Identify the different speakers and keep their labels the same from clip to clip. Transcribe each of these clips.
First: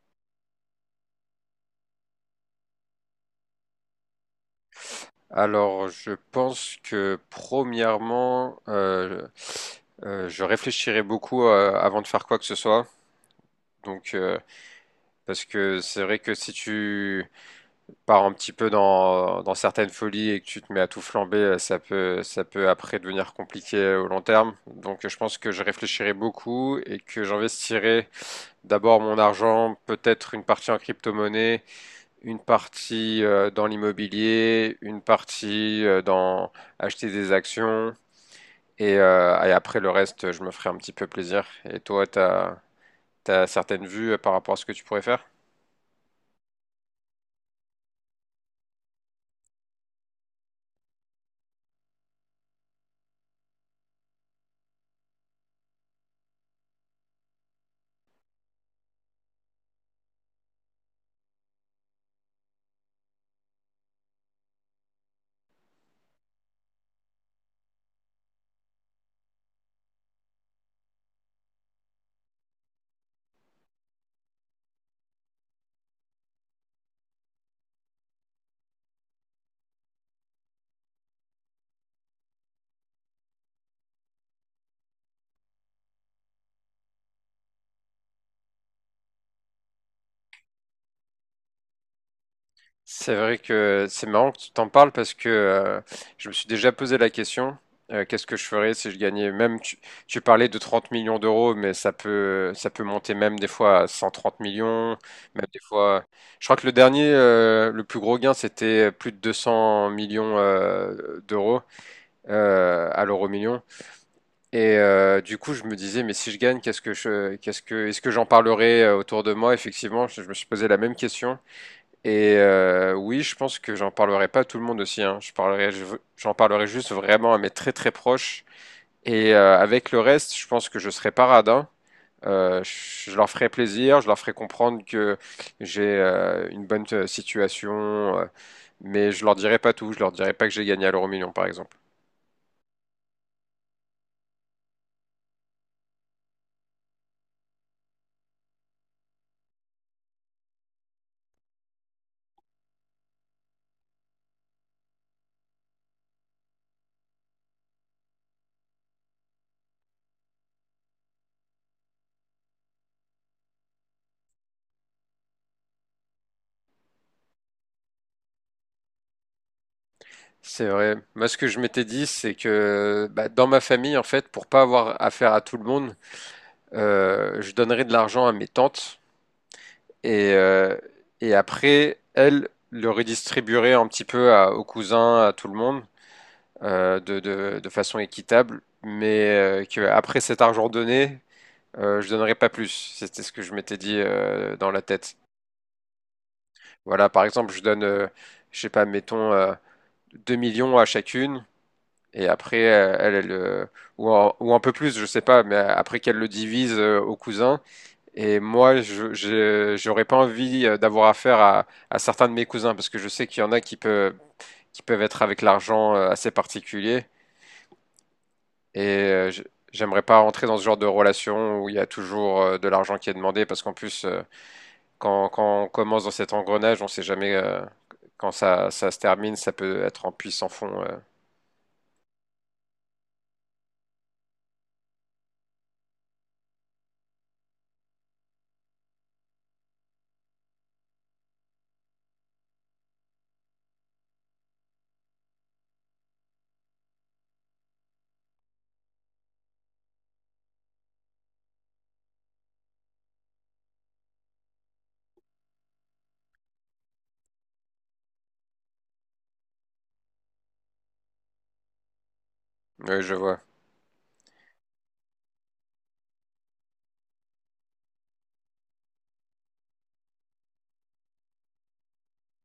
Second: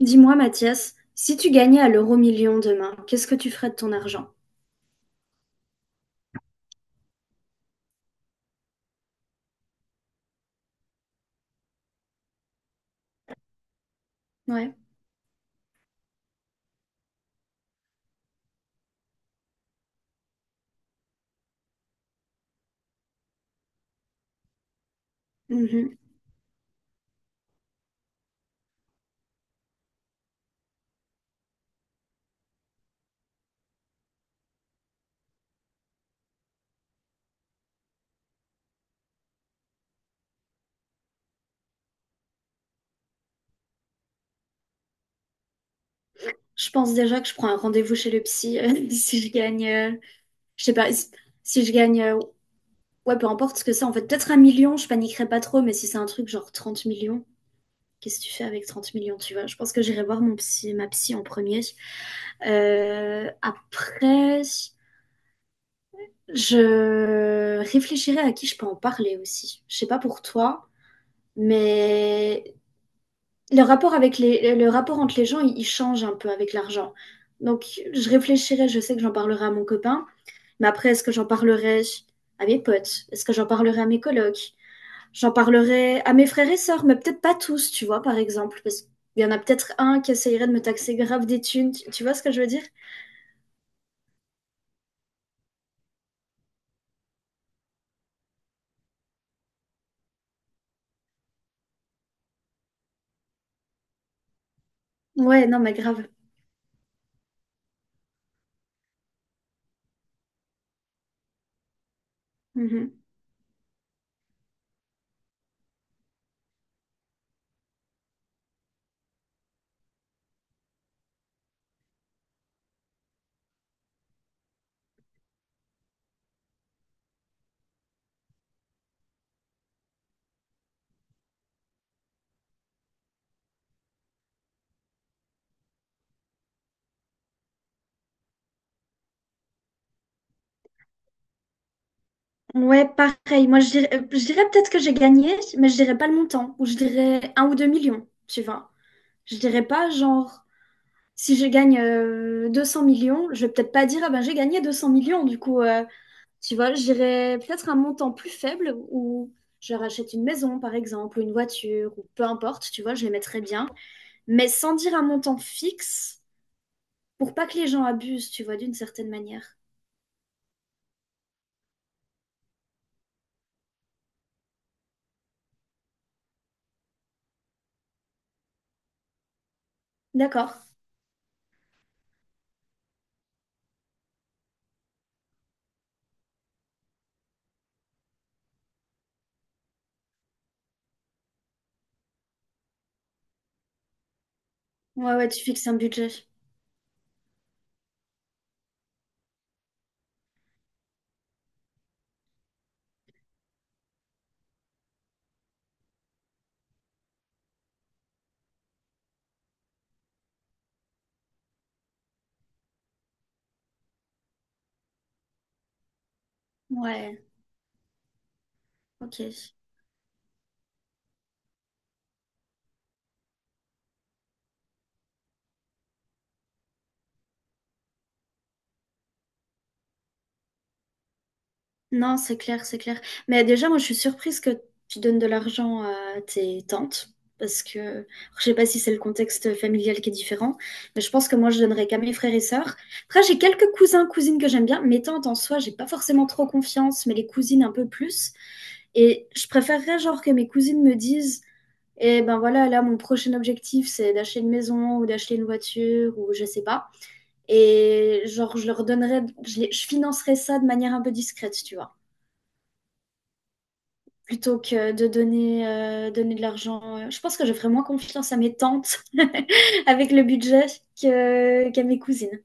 Speaker 1: Dis-moi, Mathias, si tu gagnais à l'euro-million demain, qu'est-ce que tu ferais de ton argent?
Speaker 2: Alors, je pense que premièrement, je réfléchirai beaucoup avant de faire quoi que ce soit. Donc, euh,
Speaker 1: Ouais.
Speaker 2: Parce que c'est vrai que si tu pars un petit peu dans certaines folies et que tu te mets à tout flamber, ça peut après devenir compliqué au long terme. Donc, je pense que je
Speaker 1: Mhm.
Speaker 2: réfléchirai beaucoup et que j'investirai d'abord mon argent, peut-être une partie en crypto-monnaie, une partie dans l'immobilier, une partie dans acheter des actions, et après le reste, je me ferai un petit peu plaisir. Et t'as certaines vues par rapport à ce que tu pourrais faire?
Speaker 1: Je pense déjà que je prends un rendez-vous chez le psy si je gagne, je sais pas, si si je gagne, ouais, peu importe ce que c'est. En fait, peut-être un million, je paniquerais pas trop, mais si c'est un truc genre trente millions, qu'est-ce que tu fais avec 30 millions, tu vois? Je pense que j'irai voir mon psy, ma psy en premier. Après, je réfléchirai à qui je peux en parler aussi. Je sais pas pour toi, mais le rapport avec le rapport entre les gens, il change un peu avec l'argent. Donc, je réfléchirai, je sais que j'en parlerai à mon copain, mais après, est-ce que j'en parlerai à mes potes? Est-ce que j'en parlerai à mes colocs? J'en parlerai à mes frères et sœurs, mais peut-être pas tous, tu vois, par exemple, parce qu'il y en a peut-être un qui essayerait de me taxer grave des thunes, tu vois ce que je veux dire?
Speaker 2: C'est vrai que c'est marrant que tu t'en parles parce que je me suis déjà posé la question, qu'est-ce que je ferais si je gagnais même, tu parlais de 30 millions d'euros, mais ça peut monter même des fois à 130 millions, même
Speaker 1: Ouais,
Speaker 2: des
Speaker 1: non, mais
Speaker 2: fois.
Speaker 1: grave.
Speaker 2: Je crois que le dernier, le plus gros gain, c'était plus de 200 millions d'euros
Speaker 1: Mhm.
Speaker 2: à l'euro million. Du coup, je me disais, mais si je gagne, qu'est-ce que je, qu'est-ce que, est-ce que j'en parlerai autour de moi? Effectivement, je me suis posé la même question. Oui, je pense que j'en parlerai pas à tout le monde aussi. Hein. Je parlerai, je- veux- J'en parlerai juste vraiment à mes très très proches. Avec le reste, je pense que je serai pas radin. Je leur ferai plaisir, je leur ferai comprendre que j'ai une bonne situation, mais je leur dirai pas tout. Je leur dirai pas que j'ai gagné à l'euro million, par exemple.
Speaker 1: Ouais, pareil. Moi, je dirais peut-être que j'ai gagné, mais je dirais pas le montant, ou je dirais un ou deux millions, tu vois. Je dirais pas genre. Si je gagne 200 millions, je vais peut-être pas dire, ah ben j'ai gagné 200 millions, du coup, tu vois, j'irai peut-être un montant plus faible où je rachète une maison, par exemple, ou une voiture, ou peu importe, tu vois, je les mettrai bien, mais sans dire un montant fixe pour pas que les gens abusent, tu vois, d'une certaine manière.
Speaker 2: C'est vrai. Moi, ce que je m'étais dit, c'est que bah, dans ma famille, en fait, pour pas avoir affaire à tout le monde, je donnerai de l'argent à mes tantes. Et,
Speaker 1: D'accord.
Speaker 2: euh, et après, elle le redistribuerait un petit peu aux cousins, à tout le monde, de façon équitable, mais que après cet argent donné, je donnerais pas plus. C'était ce que je m'étais dit dans la
Speaker 1: Ouais,
Speaker 2: tête.
Speaker 1: ouais, tu fixes un budget.
Speaker 2: Voilà, par exemple, je donne, je sais pas, mettons 2 millions à chacune, et après, elle, elle, ou un peu plus, je sais pas, mais après qu'elle le divise aux cousins. Et moi, j'aurais pas envie d'avoir affaire à certains de mes cousins parce que je sais qu'il y en a qui peuvent être avec l'argent assez particulier.
Speaker 1: Ouais,
Speaker 2: Et
Speaker 1: ok.
Speaker 2: euh, je- J'aimerais pas rentrer dans ce genre de relation où il y a toujours de l'argent qui est demandé parce qu'en plus, quand on commence dans cet engrenage, on sait jamais ça se termine, ça peut être en puits sans fond.
Speaker 1: Non, c'est clair, c'est clair. Mais déjà, moi, je suis surprise que tu donnes de l'argent à tes tantes, parce que je sais pas si c'est le contexte familial qui est différent, mais je pense que moi, je donnerais qu'à mes frères et sœurs. Après, j'ai quelques cousins, cousines que j'aime bien. Mes tantes, en soi, j'ai pas forcément trop confiance, mais les cousines un peu plus. Et je préférerais, genre, que mes cousines me disent, eh ben voilà, là, mon prochain objectif, c'est d'acheter une maison ou d'acheter une voiture ou je sais pas. Et genre, je leur donnerais, je financerais ça de manière un peu discrète, tu vois.
Speaker 2: Oui, je vois.
Speaker 1: Plutôt que de donner, donner de l'argent. Je pense que je ferais moins confiance à mes tantes avec le budget qu'à mes cousines.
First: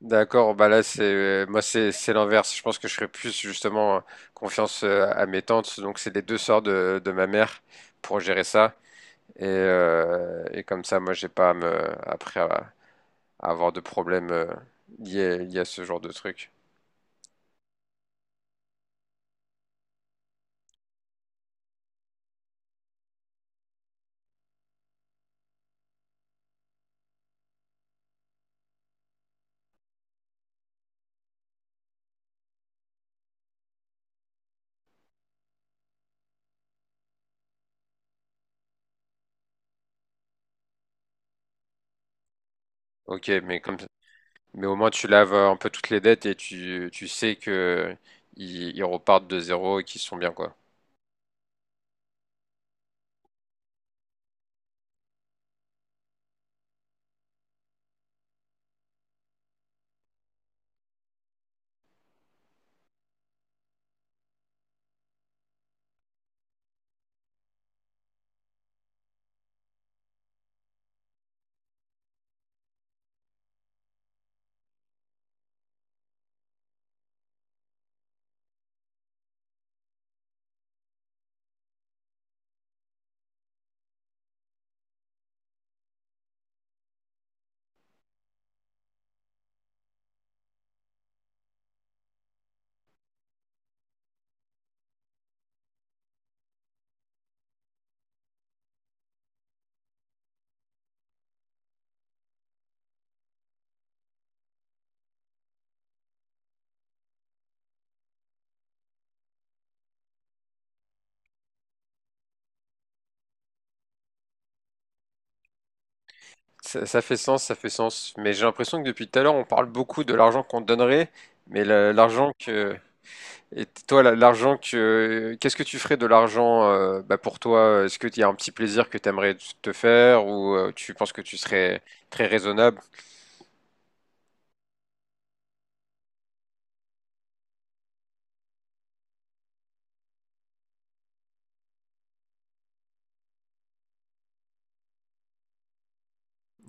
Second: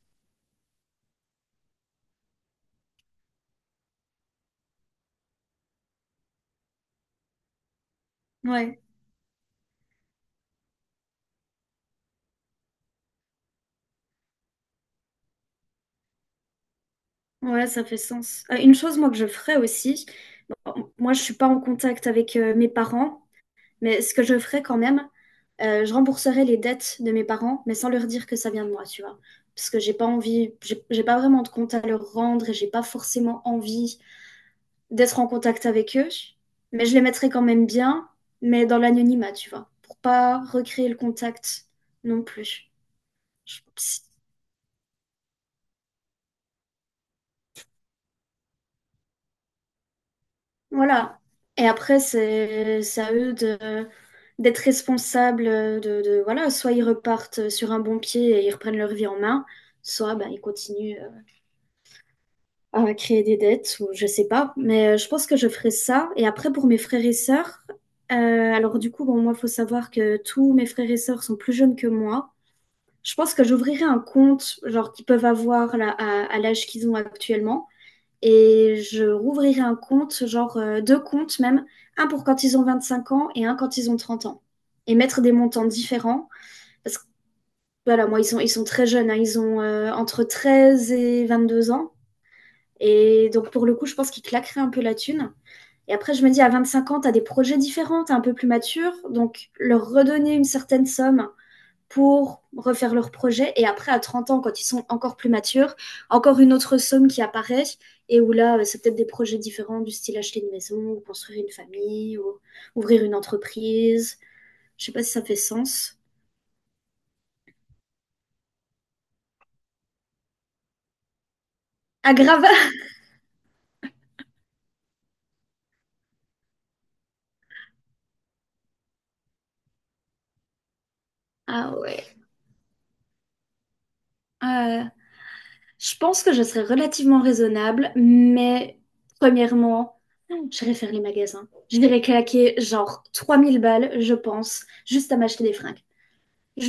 Speaker 2: D'accord, bah là c'est moi c'est l'inverse. Je pense que je serais plus justement confiance à mes tantes. Donc c'est les deux sœurs de ma mère pour gérer ça.
Speaker 1: Ouais,
Speaker 2: Et comme ça, moi j'ai pas à me après à avoir de problème liés à ce genre de truc.
Speaker 1: ouais, ça fait sens. Une chose, moi, que je ferais aussi, bon, moi, je suis pas en contact avec mes parents, mais ce que je ferais quand même, je rembourserais les dettes de mes parents, mais sans leur dire que ça vient de moi, tu vois. Parce que j'ai pas envie, j'ai pas vraiment de compte à leur rendre et j'ai pas forcément envie d'être en contact avec eux, mais je les mettrai quand même bien, mais dans l'anonymat, tu vois, pour pas recréer le contact non plus.
Speaker 2: Ok, mais
Speaker 1: Je-
Speaker 2: comme mais au moins tu laves un peu toutes les dettes et tu sais que ils repartent de zéro et qu'ils sont bien quoi.
Speaker 1: Voilà. Et après, c'est à eux de d'être responsables de voilà, soit ils repartent sur un bon pied et ils reprennent leur vie en main, soit ben, ils continuent à créer des dettes ou je sais pas. Mais je pense que je ferai ça. Et après, pour mes frères et sœurs, alors du coup, bon, moi, il faut savoir que tous mes frères et sœurs sont plus jeunes que moi. Je pense que j'ouvrirai un compte, genre qu'ils peuvent avoir là, à l'âge qu'ils ont actuellement. Et je rouvrirai un compte, deux comptes même, un pour quand ils ont 25 ans et un quand ils ont 30 ans. Et mettre des montants différents. Parce que voilà, moi, ils sont très jeunes, hein, ils ont entre 13 et 22 ans. Et donc, pour le coup, je pense qu'ils claqueraient un peu la thune. Et après, je me dis, à 25 ans, t'as des projets différents, t'es un peu plus mature. Donc, leur redonner une certaine somme pour refaire leur projet. Et après, à 30 ans, quand ils sont encore plus matures, encore une autre somme qui apparaît et où là, c'est peut-être des projets différents du style acheter une maison, ou construire une famille, ou ouvrir une entreprise. Je sais pas si ça fait sens.
Speaker 2: Ça fait sens, ça fait sens. Mais j'ai l'impression que depuis tout à l'heure on parle beaucoup de l'argent qu'on donnerait, mais le- l'argent
Speaker 1: Aggrave.
Speaker 2: que et l'argent qu'est-ce que tu ferais de l'argent, bah, pour toi? Est-ce que il y a un petit plaisir que tu aimerais te faire ou tu penses que tu
Speaker 1: Ah
Speaker 2: serais
Speaker 1: ouais.
Speaker 2: très raisonnable?
Speaker 1: Euh, je pense que je serais relativement raisonnable, mais premièrement, j'irais faire les magasins. Je dirais claquer genre 3000 balles, je pense, juste à m'acheter des fringues.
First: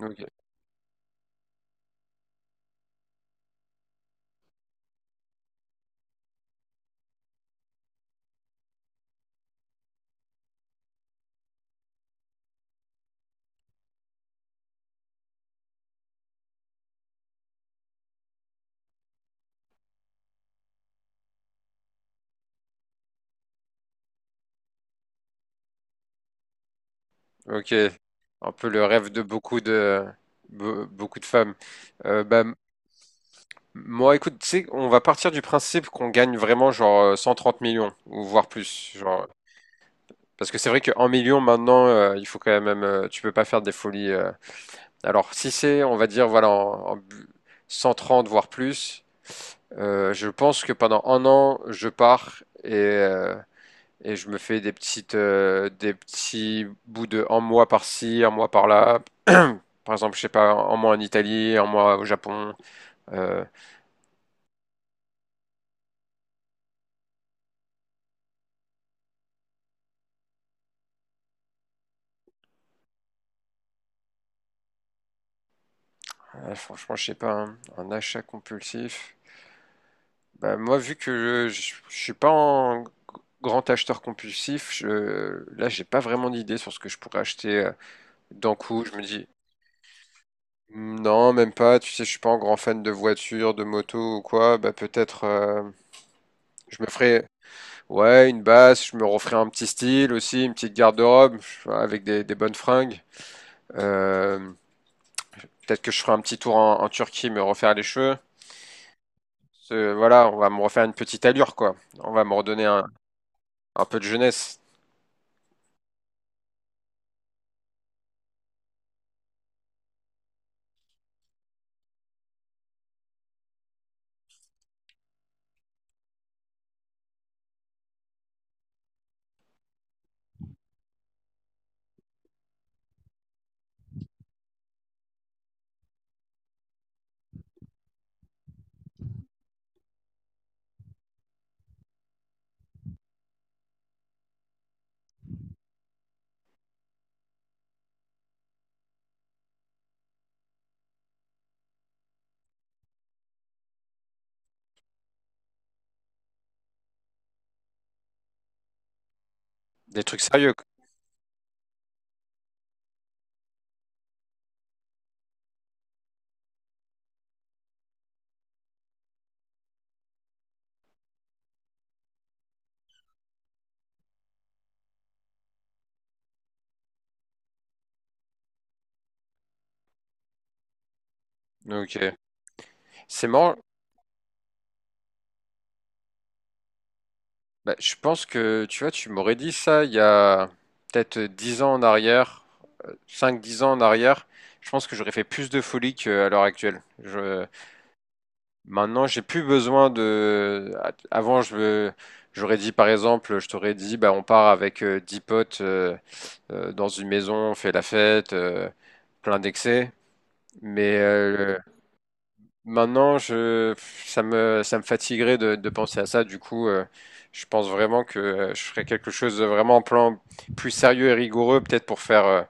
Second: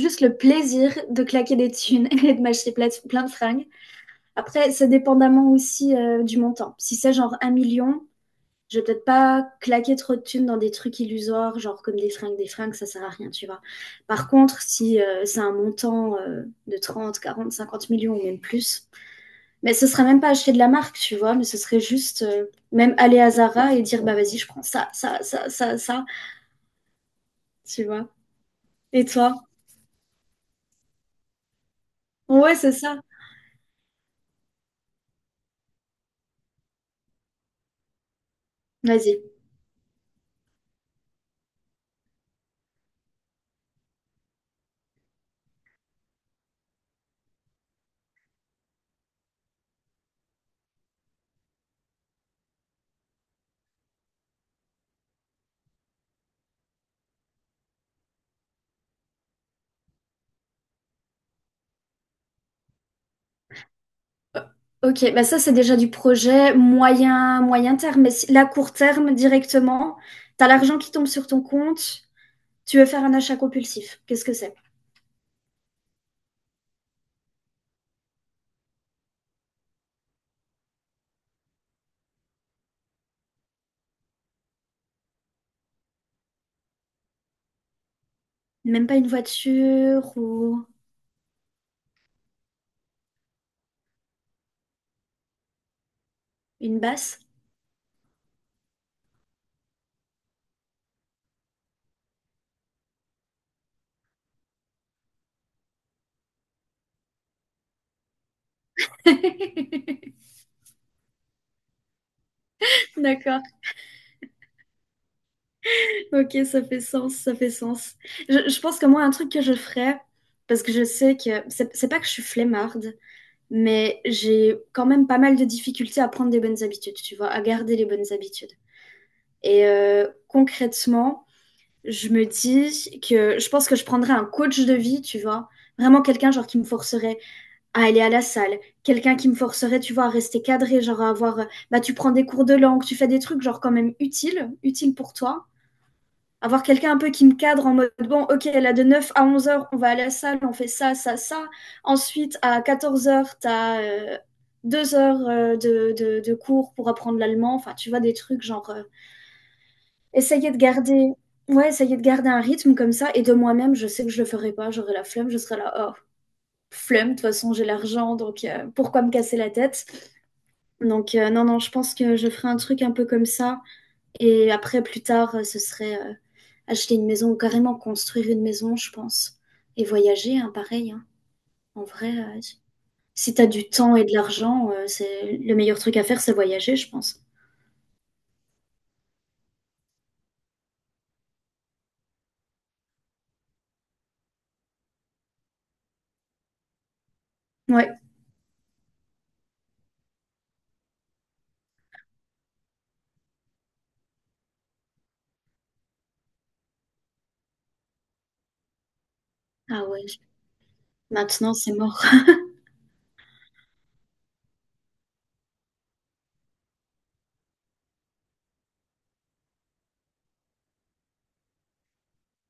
Speaker 2: Ok.
Speaker 1: le plaisir de claquer des thunes et de m'acheter plein de fringues. Après, ça dépendamment aussi du montant. Si c'est genre un million, je vais peut-être pas claquer trop de thunes dans des trucs illusoires, genre comme des fringues, ça sert à rien, tu vois. Par contre, si c'est un montant de 30, 40, 50 millions ou même plus, mais ce serait même pas acheter de la marque, tu vois, mais ce serait juste même aller à Zara et dire, bah vas-y, je prends ça, ça, ça, ça, ça,
Speaker 2: Ok.
Speaker 1: tu vois.
Speaker 2: Un peu le
Speaker 1: Et
Speaker 2: rêve de
Speaker 1: toi?
Speaker 2: beaucoup de beaucoup de femmes. Euh, bah, m-
Speaker 1: Ouais, c'est ça.
Speaker 2: Moi, écoute, tu sais, on va partir du principe qu'on gagne vraiment genre 130 millions ou voire plus,
Speaker 1: Vas-y.
Speaker 2: genre. Parce que c'est vrai qu'en million maintenant, il faut quand même, tu peux pas faire des folies. Alors si c'est, on va dire, voilà, 130 voire plus. Je pense que pendant 1 an, je pars et je me fais des des petits bouts de 1 mois par-ci, 1 mois par-là. Par exemple, je sais pas, 1 mois en Italie, 1 mois au Japon. Euh,
Speaker 1: Ok, bah ça c'est déjà du projet moyen, moyen terme, mais si, là court terme directement, t'as l'argent qui tombe sur ton compte, tu veux faire un achat compulsif. Qu'est-ce que c'est?
Speaker 2: ouais, franchement, je sais pas, hein, un achat compulsif. Bah, moi, vu que je suis pas un grand acheteur compulsif, là, j'ai pas vraiment d'idée sur ce que je pourrais acheter d'un coup.
Speaker 1: Même
Speaker 2: Je
Speaker 1: pas
Speaker 2: me
Speaker 1: une
Speaker 2: dis,
Speaker 1: voiture ou
Speaker 2: non, même pas. Tu sais, je suis pas un grand fan de voitures, de motos ou quoi. Bah, peut-être.
Speaker 1: une
Speaker 2: Je me
Speaker 1: basse?
Speaker 2: ferais, ouais, une basse, je me referais un petit style aussi, une petite garde-robe avec des bonnes fringues. Euh, Peut-être que je ferai un petit tour en Turquie, me refaire les cheveux. Voilà, on va me refaire une petite allure, quoi. On va me redonner
Speaker 1: D'accord.
Speaker 2: un peu de jeunesse,
Speaker 1: Ok, ça fait sens, ça fait sens. Je pense que moi, un truc que je ferais, parce que je sais que c'est pas que je suis flemmarde, mais j'ai quand même pas mal de difficultés à prendre des bonnes habitudes, tu vois, à garder les bonnes habitudes. Et concrètement, je me dis que je pense que je prendrais un coach de vie, tu vois. Vraiment quelqu'un genre qui me forcerait à aller à la salle, quelqu'un qui me forcerait, tu vois, à rester cadré, genre à avoir, bah tu prends des cours de langue, tu fais des trucs genre quand même utiles, utiles pour toi. Avoir quelqu'un un peu qui me cadre en mode, bon, ok, là de 9 à 11 heures, on va à la salle, on fait ça, ça, ça. Ensuite, à 14 heures, t'as deux heures de cours pour apprendre l'allemand, enfin, tu vois, des trucs genre...
Speaker 2: des trucs
Speaker 1: Essayer
Speaker 2: sérieux,
Speaker 1: de
Speaker 2: quoi.
Speaker 1: garder ouais, essayer de garder un rythme comme ça et de moi-même, je sais que je le ferai pas, j'aurai la flemme, je serai là: «Oh, flemme, de toute façon, j'ai l'argent donc pourquoi me casser la tête?» donc non, non, je pense que je ferai un truc un peu comme ça et après plus tard, ce serait, acheter une maison ou carrément construire une maison, je pense et voyager, hein, pareil, hein. En
Speaker 2: Donc, euh,
Speaker 1: vrai,
Speaker 2: c'est
Speaker 1: si t'as
Speaker 2: marrant.
Speaker 1: du temps et de l'argent, c'est le meilleur truc à faire, c'est voyager, je pense.
Speaker 2: Bah, je pense que, tu vois, tu m'aurais dit ça il y a peut-être 10 ans en arrière, 5 10 ans en arrière. Je pense que j'aurais fait plus de folie qu'à l'heure actuelle.
Speaker 1: Ouais.
Speaker 2: Maintenant, j'ai plus besoin de. Avant, je J'aurais dit par exemple, je t'aurais dit, bah, on part avec 10 potes dans une maison, on fait la fête, plein
Speaker 1: Ah
Speaker 2: d'excès.
Speaker 1: ouais,
Speaker 2: Mais
Speaker 1: maintenant, c'est mort.
Speaker 2: maintenant, je Ça me ça me fatiguerait de penser à ça. Je pense vraiment que je ferais quelque chose de vraiment en plan plus sérieux et rigoureux, peut-être pour faire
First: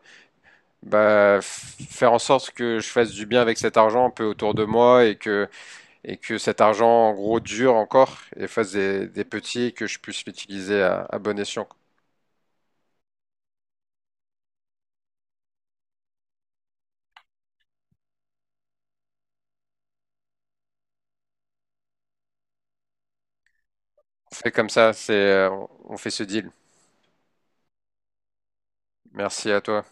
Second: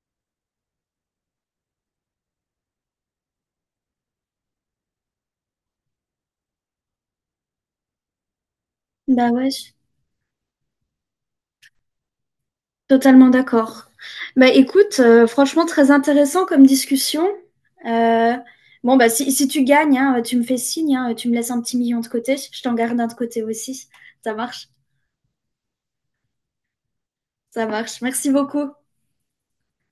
Speaker 2: bah, faire en sorte que je fasse du bien avec cet argent un peu autour de moi et que cet argent, en gros, dure encore et fasse des
Speaker 1: Bah ouais.
Speaker 2: petits et que je puisse l'utiliser à bon escient.
Speaker 1: Totalement d'accord. Bah écoute, franchement très intéressant comme discussion. Euh, bon bah si, si tu gagnes, hein, tu me fais signe, hein, tu me laisses un petit million de côté, je t'en garde un de côté aussi.
Speaker 2: On
Speaker 1: Ça
Speaker 2: fait
Speaker 1: marche,
Speaker 2: comme ça, on fait ce deal.
Speaker 1: ça marche. Merci beaucoup.
Speaker 2: Merci à toi.